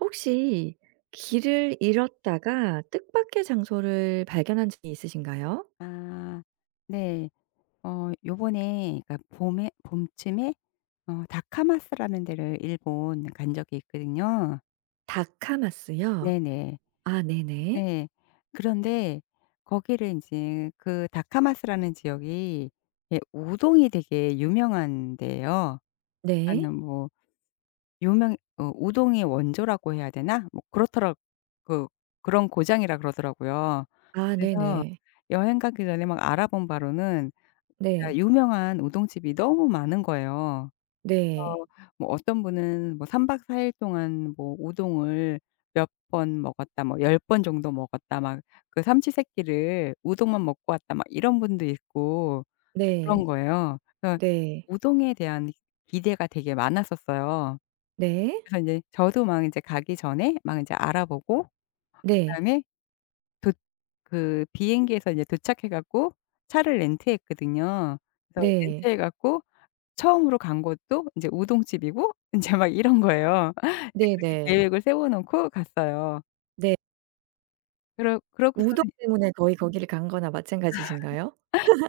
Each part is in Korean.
혹시 길을 잃었다가 뜻밖의 장소를 발견한 적이 있으신가요? 아 네. 요번에 그러니까 봄에 봄쯤에 다카마스라는 데를 일본 간 적이 있거든요. 다카마스요? 네네. 아 네네. 네. 그런데 거기를 이제 그 다카마스라는 지역이, 예, 우동이 되게 유명한 데예요. 하 네. 는 뭐 유명 어 우동의 원조라고 해야 되나? 뭐 그렇더라. 그 그런 고장이라 그러더라고요. 아 그래서 네네. 여행 가기 전에 막 알아본 바로는 네. 진짜 유명한 우동집이 너무 많은 거예요. 네. 그래서 뭐 어떤 분은 뭐 3 박 4일 동안 뭐 우동을 몇 번 먹었다, 뭐 열 번 정도 먹었다 막, 그 삼시세끼를 우동만 먹고 왔다 막, 이런 분도 있고 그런 네. 거예요. 그래서 네. 우동에 대한 기대가 되게 많았었어요. 네. 그래서 인제 저도 막 인제 가기 전에 막 인제 알아보고 네. 그다음에 도 그 비행기에서 이제 도착해 갖고 차를 렌트했거든요. 그래서 네. 렌트해 갖고 처음으로 간 곳도 인제 우동집이고 인제 막 이런 거예요. 이제 네네. 그렇게 네. 계획을 세워 놓고 갔어요. 네. 그러 우동 그러고서는 때문에 거의 거기를 간 거나 마찬가지신가요?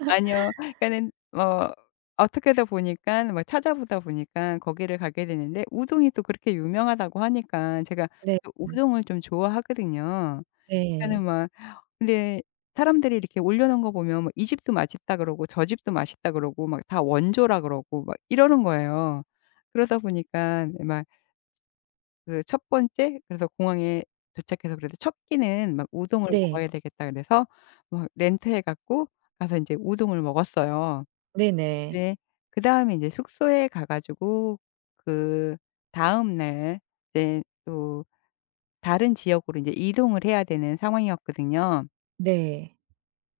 아니요. 그러니까는 어떻게 하다 보니까 뭐 찾아보다 보니까 거기를 가게 되는데, 우동이 또 그렇게 유명하다고 하니까 제가 네. 또 네. 우동을 좀 좋아하거든요. 네. 그러니까는 막 근데 사람들이 이렇게 올려 놓은 거 보면 뭐 "이 집도 맛있다." 그러고 "저 집도 맛있다." 그러고 막 다 원조라 그러고 막 이러는 거예요. 그러다 보니깐 막 그 첫 번째, 그래서 공항에 도착해서 그래도 첫 끼는 막 우동을 먹어야 되겠다 그래서 막 렌트해 갖고 가서 인제 우동을 먹었어요. 네네. 이제 그다음에 인제 숙소에 가 가지고 그다음 날 이제 또 다른 지역으로 인제 이동을 해야 되는 상황이었거든요. 네.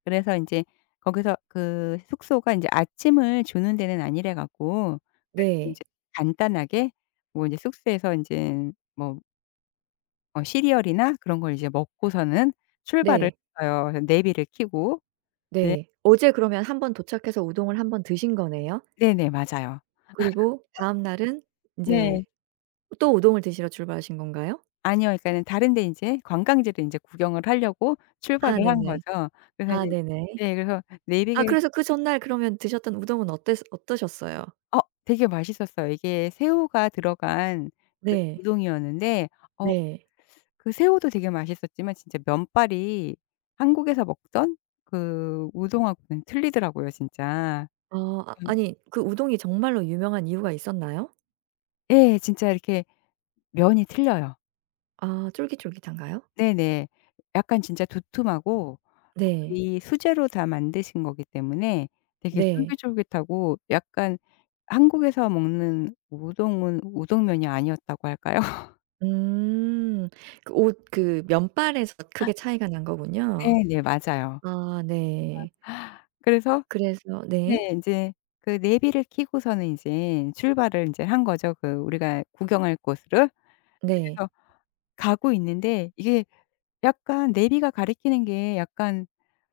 그래서 인제 거기서 그 숙소가 인제 아침을 주는 데는 아니래 갖고 그래도 인제 네. 간단하게 뭐 인제 숙소에서 인제 뭐 시리얼이나 그런 걸 이제 먹고서는 출발을 네. 했어요. 그래서 내비를 켜고. 네. 네. 어제 그러면 한 번 도착해서 우동을 한 번 드신 거네요? 네네 맞아요. 그리고 다음 날은 인제 네. 또 우동을 드시러 출발하신 건가요? 아니요. 그러니까는 다른 데 인제 관광지를 인제 구경을 하려고 아 출발을 한 네네. 거죠. 그래서 아 이제 네네. 네 그래서 아 내비게이션. 그래서 그 전날 그러면 드셨던 우동은 어땠 어떠셨어요? 어 되게 맛있었어요. 이게 새우가 들어간 그 네. 우동이었는데, 어 네. 그 새우도 되게 맛있었지만 진짜 면발이 한국에서 먹던 그 우동하고는 틀리더라고요 진짜. 음. 아니 그 우동이 정말로 유명한 이유가 있었나요? 예. 진짜 이렇게 면이 틀려요. 아 쫄깃쫄깃한가요? 네네. 약간 진짜 두툼하고 네. 거의 수제로 다 만드신 거기 때문에 되게 네. 쫄깃쫄깃하고 약간 한국에서 먹는 우동은 우동면이 아니었다고 할까요? 음. 그 옷 그 면발에서 크게 차이가 난 거군요. 네네. 맞아요. 아 네. 그래서 그래서 네. 네 인제 그 내비를 끼고서는 인제 출발을 인제 한 거죠, 그 우리가 구경할 곳으로. 네. 그래서 가고 있는데 이게 약간 내비가 가리키는 게 약간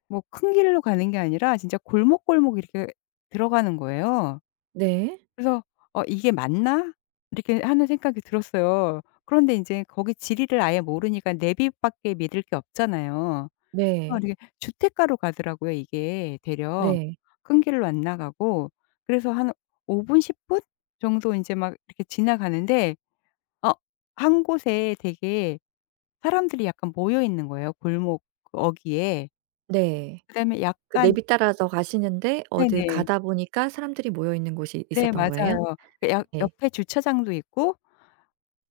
뭐 큰 길로 가는 게 아니라 진짜 골목골목 이렇게 들어가는 거예요. 네. 그래서 이게 맞나?' 이렇게 하는 생각이 들었어요. 그런데 인제 거기 지리를 아예 모르니까 내비 밖에 믿을 게 없잖아요. 네. 이게 주택가로 가더라고요 이게 대려. 네. 큰 길로 안 나가고. 그래서 한 5분 10분 정도 인제 막 이렇게 지나가는데 어 한 곳에 되게 사람들이 약간 모여 있는 거예요, 골목 그 어귀에. 네. 그다음에 그 약간 내비 따라서 가시는데 어디 네네. 가다 보니까 사람들이 모여 있는 곳이 네 있었던 거예요? 맞아요. 그 약 네. 옆에 주차장도 있고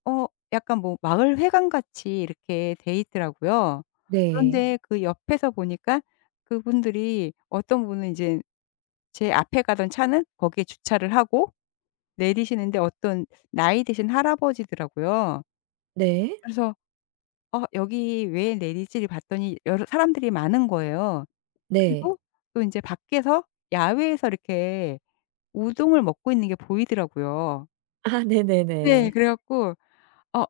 어 약간 뭐 마을 회관 같이 이렇게 돼 있더라고요. 네. 그런데 그 옆에서 보니까 그분들이 어떤 분은 인제 제 앞에 가던 차는 거기에 주차를 하고 내리시는데 어떤 나이 드신 할아버지더라고요. 네. 그래서 '어 여기 왜 내리지?' 봤더니 여러 사람들이 많은 거예요. 네. 그리고 또 인제 밖에서 야외에서 이렇게 우동을 먹고 있는 게 보이더라고요. 아 네. 네네네. 그래 갖고 '어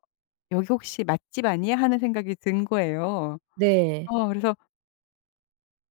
여기 혹시 맛집 아니야?' 하는 생각이 든 거예요. 네. 그래서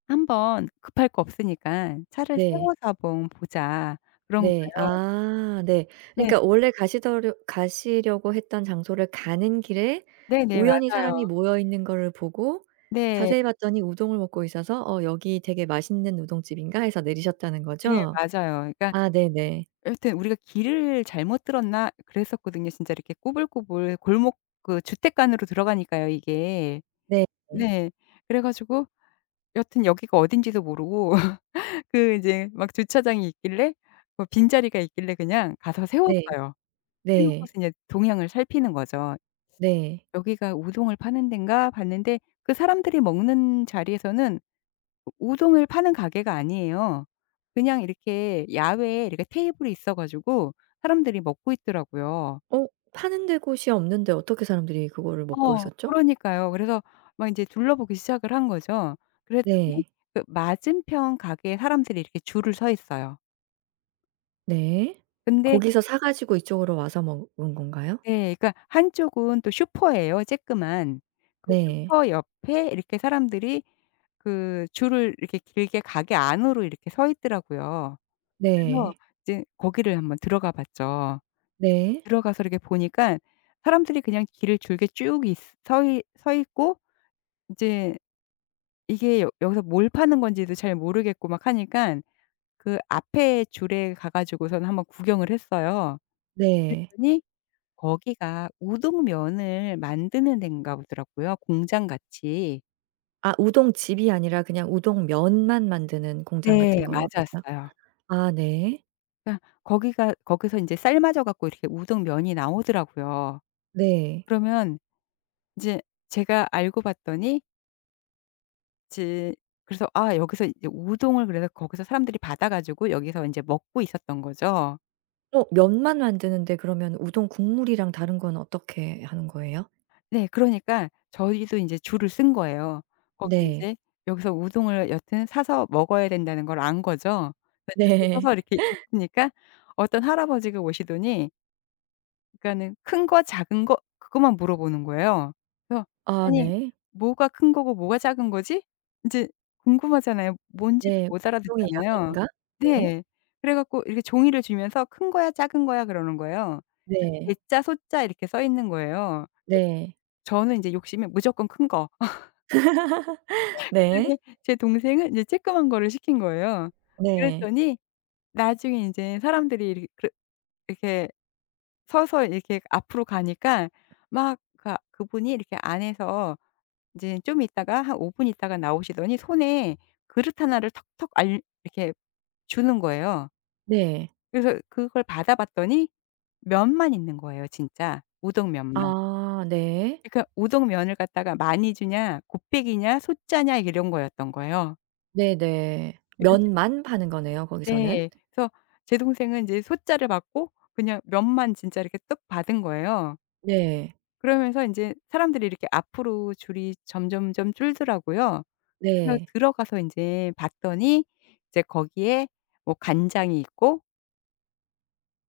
"한번 급할 거 없으니까 차를 네. 세워서 한번 보자." 그런 네. 거예요. 아 네. 네. 그러니까 원래 가시더려 가시려고 했던 장소를 가는 길에 네네. 우연히 사람이 맞아요. 모여 있는 거를 보고 네. 자세히 봤더니 우동을 먹고 있어서 '어 여기 되게 맛있는 우동집인가?' 해서 내리셨다는 네. 거죠? 맞아요. 그러니까 아 네네. 여하튼 우리가 길을 잘못 들었나 그랬었거든요. 진짜 이렇게 꼬불꼬불 골목, 그 주택 안으로 들어가니까요 이게. 네. 네. 네. 그래 가지고 여하튼 여기가 어딘지도 모르고 그 이제 막 주차장이 있길래 뭐 빈자리가 있길래 그냥 가서 세웠어요. 세우고서 네. 이제 동향을 살피는 거죠. 네. 여기가 우동을 파는 덴가?' 봤는데 그 사람들이 먹는 자리에서는 우 우동을 파는 가게가 아니에요. 그냥 이렇게 야외에 이렇게 테이블이 있어 가지고 사람들이 먹고 있더라고요. 어 파는 데 곳이 없는데 어떻게 사람들이 그거를 먹고 있었죠? 그러니까요. 그래서 막 인제 둘러보기 시작을 한 거죠. 그랬더니 네. 그 맞은편 가게에 사람들이 이렇게 줄을 서 있어요. 네. 근데 거기서 사 가지고 이쪽으로 와서 먹은 건가요? 네 그러니까 한쪽은 또 슈퍼예요, 쬐끄만. 그 네. 슈퍼 옆에 이렇게 사람들이 그 줄을 이렇게 길게 가게 안으로 이렇게 서 있더라고요. 그래서 네. 이제 거기를 한번 들어가 봤죠. 네. 들어가서 이렇게 보니까 사람들이 그냥 길을 줄게 쭉 있 서 있 서 있고 이제 이게 여기서뭘 파는 건지도 잘 모르겠고 막 하니까 그 앞에 줄에 가 가지고서는 한번 구경을 했어요. 네. 그랬더니 거기가 우동면을 만드는 데인가 보더라고요, 공장같이. 아 우동집이 아니라 그냥 우동면만 만드는 공장 네 같은 거였어요? 맞았어요. 아 네. 그러니까 거기가 거기서 인제 삶아져 갖고 이렇게 우동 면이 나오더라고요. 네. 그러면 인제 제가 알고 봤더니 이제 그래서 아 여기서 이제 우동을 그래서 거기서 사람들이 받아 가지고 여기서 인제 먹고 있었던 거죠. 어 면만 만드는데 그러면 우동 국물이랑 다른 건 어떻게 하는 거예요? 네. 그러니까 저희도 인제 줄을 쓴 거예요. 거기 네. 인제 여기서 우동을 여튼 사서 먹어야 된다는 걸 안 거죠. 그러니까 줄을 네. 서서 이렇게 있으니까 어떤 할아버지가 오시더니 그러니까는 큰 거 작은 거 그것만 물어보는 거예요. 그래서 아 아니 네. 뭐가 큰 거고 뭐가 작은 거지? 인제 궁금하잖아요. 뭔지를 네. 못 우동의 알아듣잖아요. 양인가? 네. 네. 그래 갖고 이렇게 종이를 주면서 "큰 거야 작은 거야." 그러는 거예요. 네. 대자 소자 이렇게 써 있는 거예요. 네. 저는 인제 욕심이 무조건 큰 거. 네. 그다음에 제 동생은 이제 조그만 거를 시킨 거예요. 네. 그랬더니 나중에 인제 사람들이 이렇게 그 이렇게 서서 이렇게 앞으로 가니까 막그 그분이 이렇게 안에서 이제 좀 있다가 한 5분 있다가 나오시더니 손에 그릇 하나를 턱턱 알 이렇게 주는 거예요. 네. 그래서 그걸 받아 봤더니 면만 있는 거예요 진짜. 우동면만. 아 네. 그러니까 우동면을 갖다가 많이 주냐 곱빼기냐 소짜냐 이런 거였던 거예요. 네네. 그제 면만 파는 거네요 거기서는. 네. 그래서 제 동생은 이제 소짜를 받고 그냥 면만 진짜 이렇게 떡 받은 거예요. 네. 그러면서 인제 사람들이 이렇게 앞으로 줄이 점점점 줄더라고요. 그래서 네. 들어가서 인제 봤더니 이제 거기에 뭐 간장이 있고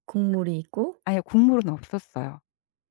국물이 있고 아예 국물은 없었어요.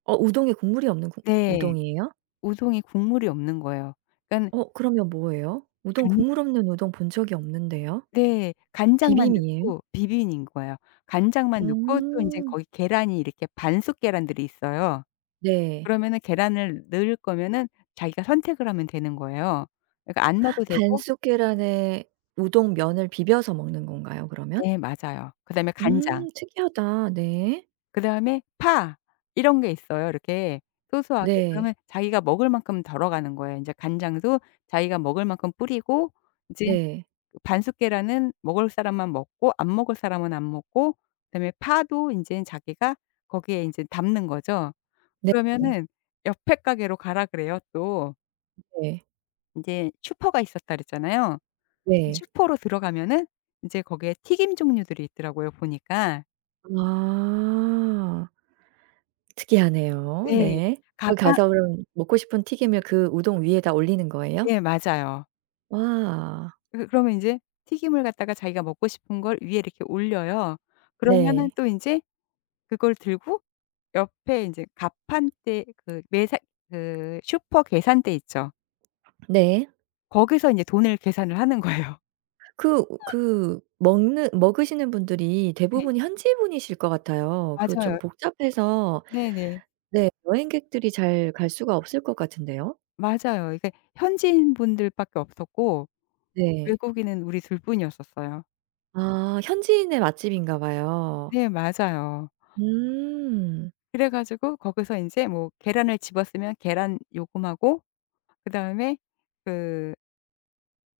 어 우동에 국물이 없는 국 네. 우동이에요? 우동이 국물이 없는 거예요. 그러니깐 어 그러면 뭐예요? 우동 간 국물 없는 우동 본 적이 없는데요. 네. 간장만 비빔이에요? 넣고 비빔인 거예요. 간장만 넣고 또 인제 음. 거기 계란이 이렇게 반숙 계란들이 있어요. 네. 그러면은 계란을 넣을 거면은 자기가 선택을 하면 되는 거예요. 그러니까 안 넣어도 되고 반숙 계란에 우동 면을 비벼서 먹는 건가요 그러면? 네 맞아요. 그다음에 간장. 특이하다. 네. 그다음에 파 이런 게 있어요 이렇게 소소하게. 네. 그러면 자기가 먹을 만큼 덜어 가는 거예요. 인제 간장도 자기가 먹을 만큼 뿌리고 이제 네. 그 반숙 계란은 먹을 사람만 먹고 안 먹을 사람은 안 먹고 그다음에 파도 인제는 자기가 거기에 인제 담는 거죠. 네네. 그러면은 옆에 가게로 가라 그래요 또. 네. 인제 슈퍼가 있었다 그랬잖아요. 네. 슈퍼로 들어가면은 인제 거기에 튀김 종류들이 있더라고요 보니까. 아. 특이하네요. 네. 네. 가게 거기 하 가서 그럼 먹고 싶은 튀김을 그 우동 위에다 올리는 거예요? 네 맞아요. 와. 그 그러면 인제 튀김을 갖다가 자기가 먹고 싶은 걸 위에 이렇게 올려요. 네. 그러면은 네. 또 인제 그걸 들고 옆에 인제 가판대, 그 매산 그 슈퍼 계산대 있죠. 네. 거기서 인제 돈을 계산을 하는 거예요. 그 그 먹는 먹으시는 분들이 네. 대부분 현지 분이실 것 같아요. 그 좀 맞아요. 복잡해서 네네. 네 여행객들이 잘 갈 수가 없을 것 같은데요. 맞아요. 이게 현지인 분들밖에 없었고 네. 외국인은 우리 둘 뿐이었었어요. 아 현지인의 맛집인가 봐요. 네 맞아요. 음. 그래 가지고 거기서 인제 뭐 계란을 집었으면 계란 요금하고 그다음에 그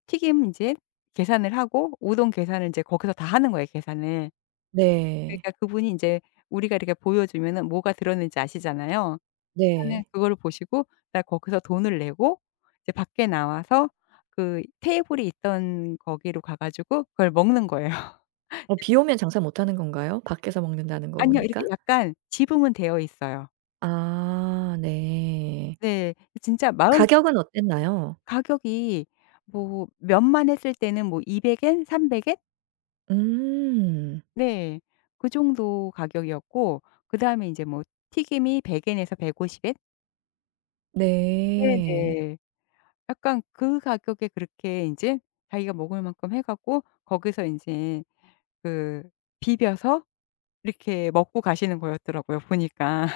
튀김 인제 계산을 하고 우동 계산을 인제 거기서 다 하는 거예요 계산을. 네. 그러니까 그분이 인제 우리가 이렇게 보여주면은 뭐가 들었는지 아시잖아요. 그러니까는 네. 그거를 보시고 딱 거기서 돈을 내고 이제 밖에 나와서 그 테이블이 있던 거기로 가 가지고 그걸 먹는 거예요. 어 비 오면 장사 못 하는 건가요? 밖에서 먹는다는 거 아니요. 보니까? 이렇게 약간 지붕은 되어 있어요. 아 네. 네. 진짜 마을. 가격은 어땠나요? 가격이 뭐 면만 했을 때는 뭐 200 엔, 300 엔? 음. 네. 그 정도 가격이었고 그다음에 인제 뭐 튀김이 100 엔에서 150 엔? 네. 네네. 약간 그 가격에 그렇게 인제 자기가 먹을 만큼 해 갖고 거기서 인제 그 비벼서 이렇게 먹고 가시는 거였더라고요 보니까.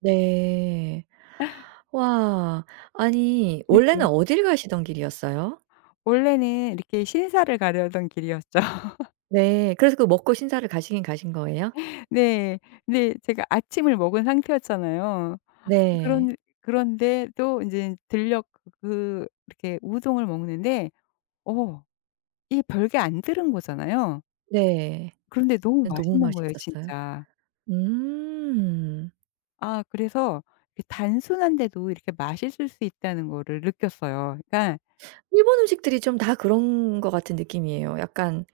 네. 와. 아니 원래는 네네. 어딜 가시던 길이었어요? 원래는 이렇게 신사를 가려던 길이었죠. 네. 그래서 그 먹고 신사를 가시긴 가신 거예요? 네. 근데 제가 아침을 먹은 상태였잖아요. 네. 그런데 또 인제 들려 그 그 이렇게 우동을 먹는데 어 이게 별게 안 들은 거잖아요. 네. 그런데 너무 네 너무 맛있는 거예요 맛있었어요? 진짜. 음. 아 그래서 그 단순한데도 이렇게 맛있을 수 있다는 거를 느꼈어요. 그러니까 일본 음식들이 좀 다 그런 것 같은 느낌이에요. 약간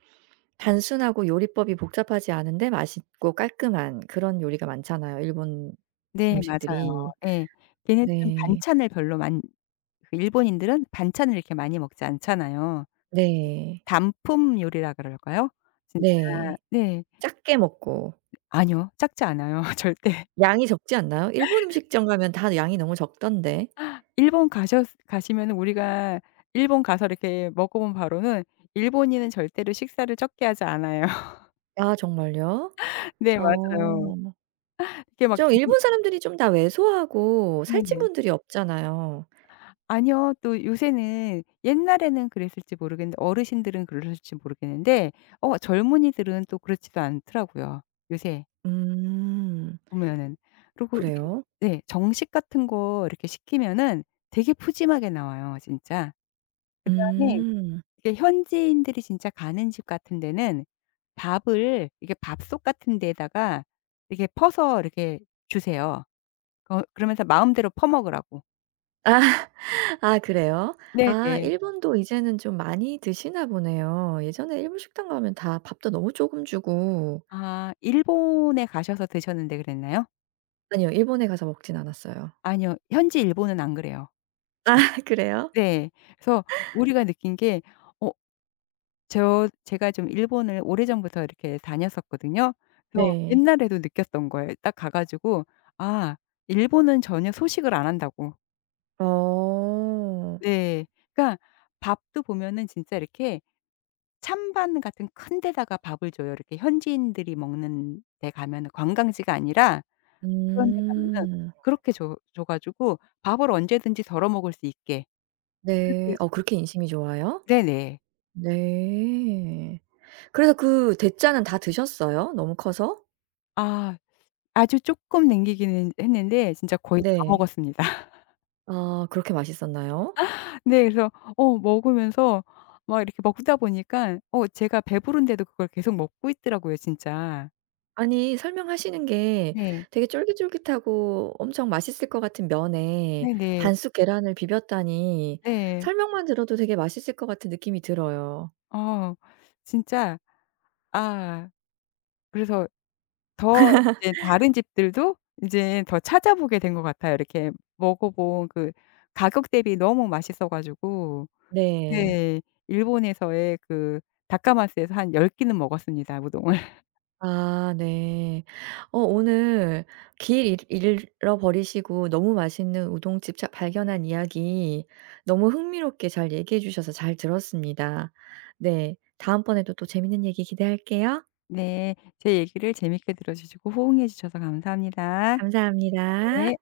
단순하고 요리법이 복잡하지 않은데 맛있고 깔끔한 그런 요리가 많잖아요, 일본 네 맞아요. 음식들이. 예. 걔네들은 네. 반찬을 별로 만 그 일본인들은 반찬을 이렇게 많이 먹지 않잖아요. 네. 단품 요리라 그럴까요? 진짜 네. 네. 작게 먹고. 아니요. 작지 않아요 절대. 양이 적지 않나요? 일본 음식점 가면 다 양이 너무 적던데. 일본 가셨 가시면은 우리가 일본 가서 이렇게 먹어본 바로는 일본인은 절대로 식사를 적게 하지 않아요. 아 정말요? 네 맞아요. 어. 이게 막 좀 정 일본 사람들이 좀 다 왜소하고 살찐 네네. 분들이 없잖아요. 아니요. 또 요새는 옛날에는 그랬을지 모르겠는데 어르신들은 그러실지 모르겠는데 젊은이들은 또 그렇지도 않더라고요, 요새 음. 보면은. 그리고 이렇게 그래요? 네 정식 같은 거 이렇게 시키면은 되게 푸짐하게 나와요, 진짜. 그다음에 음. 이게 현지인들이 진짜 가는 집 같은 데는 밥을 이렇게 밥솥 같은 데에다가 이렇게 퍼서 이렇게 주세요. 거 그러면서 마음대로 퍼 먹으라고. 아. 아 그래요? 아 네네. 일본도 이제는 좀 많이 드시나 보네요. 예전에 일본 식당 가면 다 밥도 너무 조금 주고 아 일본에 가셔서 드셨는데 그랬나요? 아니요. 일본에 가서 먹진 않았어요. 아니요. 현지 일본은 안 그래요. 아 좀 그래요? 네. 그래서 우리가 느낀 게 어 제가 좀 일본을 오래전부터 이렇게 다녔었거든요. 그래서 네. 옛날에도 느꼈던 거예요. 딱 가 가지고 아 일본은 전혀 소식을 안 한다고. 어. 네. 그러니까 밥도 보면은 진짜 이렇게 찬반 같은 큰 데다가 밥을 줘요. 이렇게 현지인들이 먹는 데 가면은, 관광지가 아니라 그런 데 가면은, 음. 그렇게 줘 가지고 밥을 언제든지 덜어 먹을 수 있게. 그렇게 네. 어 좀 그렇게 인심이 좋아요? 네네. 네. 그래서 그 대짜는 다 드셨어요? 너무 커서? 아 아주 쪼끔 남기기는 했는데 진짜 거의 다 네. 먹었습니다. 아 그렇게 맛있었나요? 네 그래서 먹으면서 막 이렇게 먹다 보니까 제가 배부른데도 그걸 계속 먹고 있더라고요 진짜. 아니 설명하시는 게 네. 되게 쫄깃쫄깃하고 엄청 맛있을 것 같은 면에 네네. 반숙 계란을 비볐다니 네. 설명만 들어도 되게 맛있을 것 같은 느낌이 들어요. 어 진짜 아 그래서 더 이제 다른 집들도 이제 더 찾아보게 된 것 같아요. 이렇게 먹어본 그 가격 대비 너무 맛있어 가지고 네. 네. 일본에서의 그 다카마스에서 한 10 끼는 먹었습니다, 우동을. 아 네. 어 오늘 길 잃 잃어버리시고 너무 맛있는 우동집 차 발견한 이야기 너무 흥미롭게 잘 얘기해 주셔서 잘 들었습니다. 네. 다음번에도 또 재밌는 얘기 기대할게요. 네. 제 얘기를 재밌게 들어 주시고 호응해 주셔서 감사합니다. 감사합니다. 네.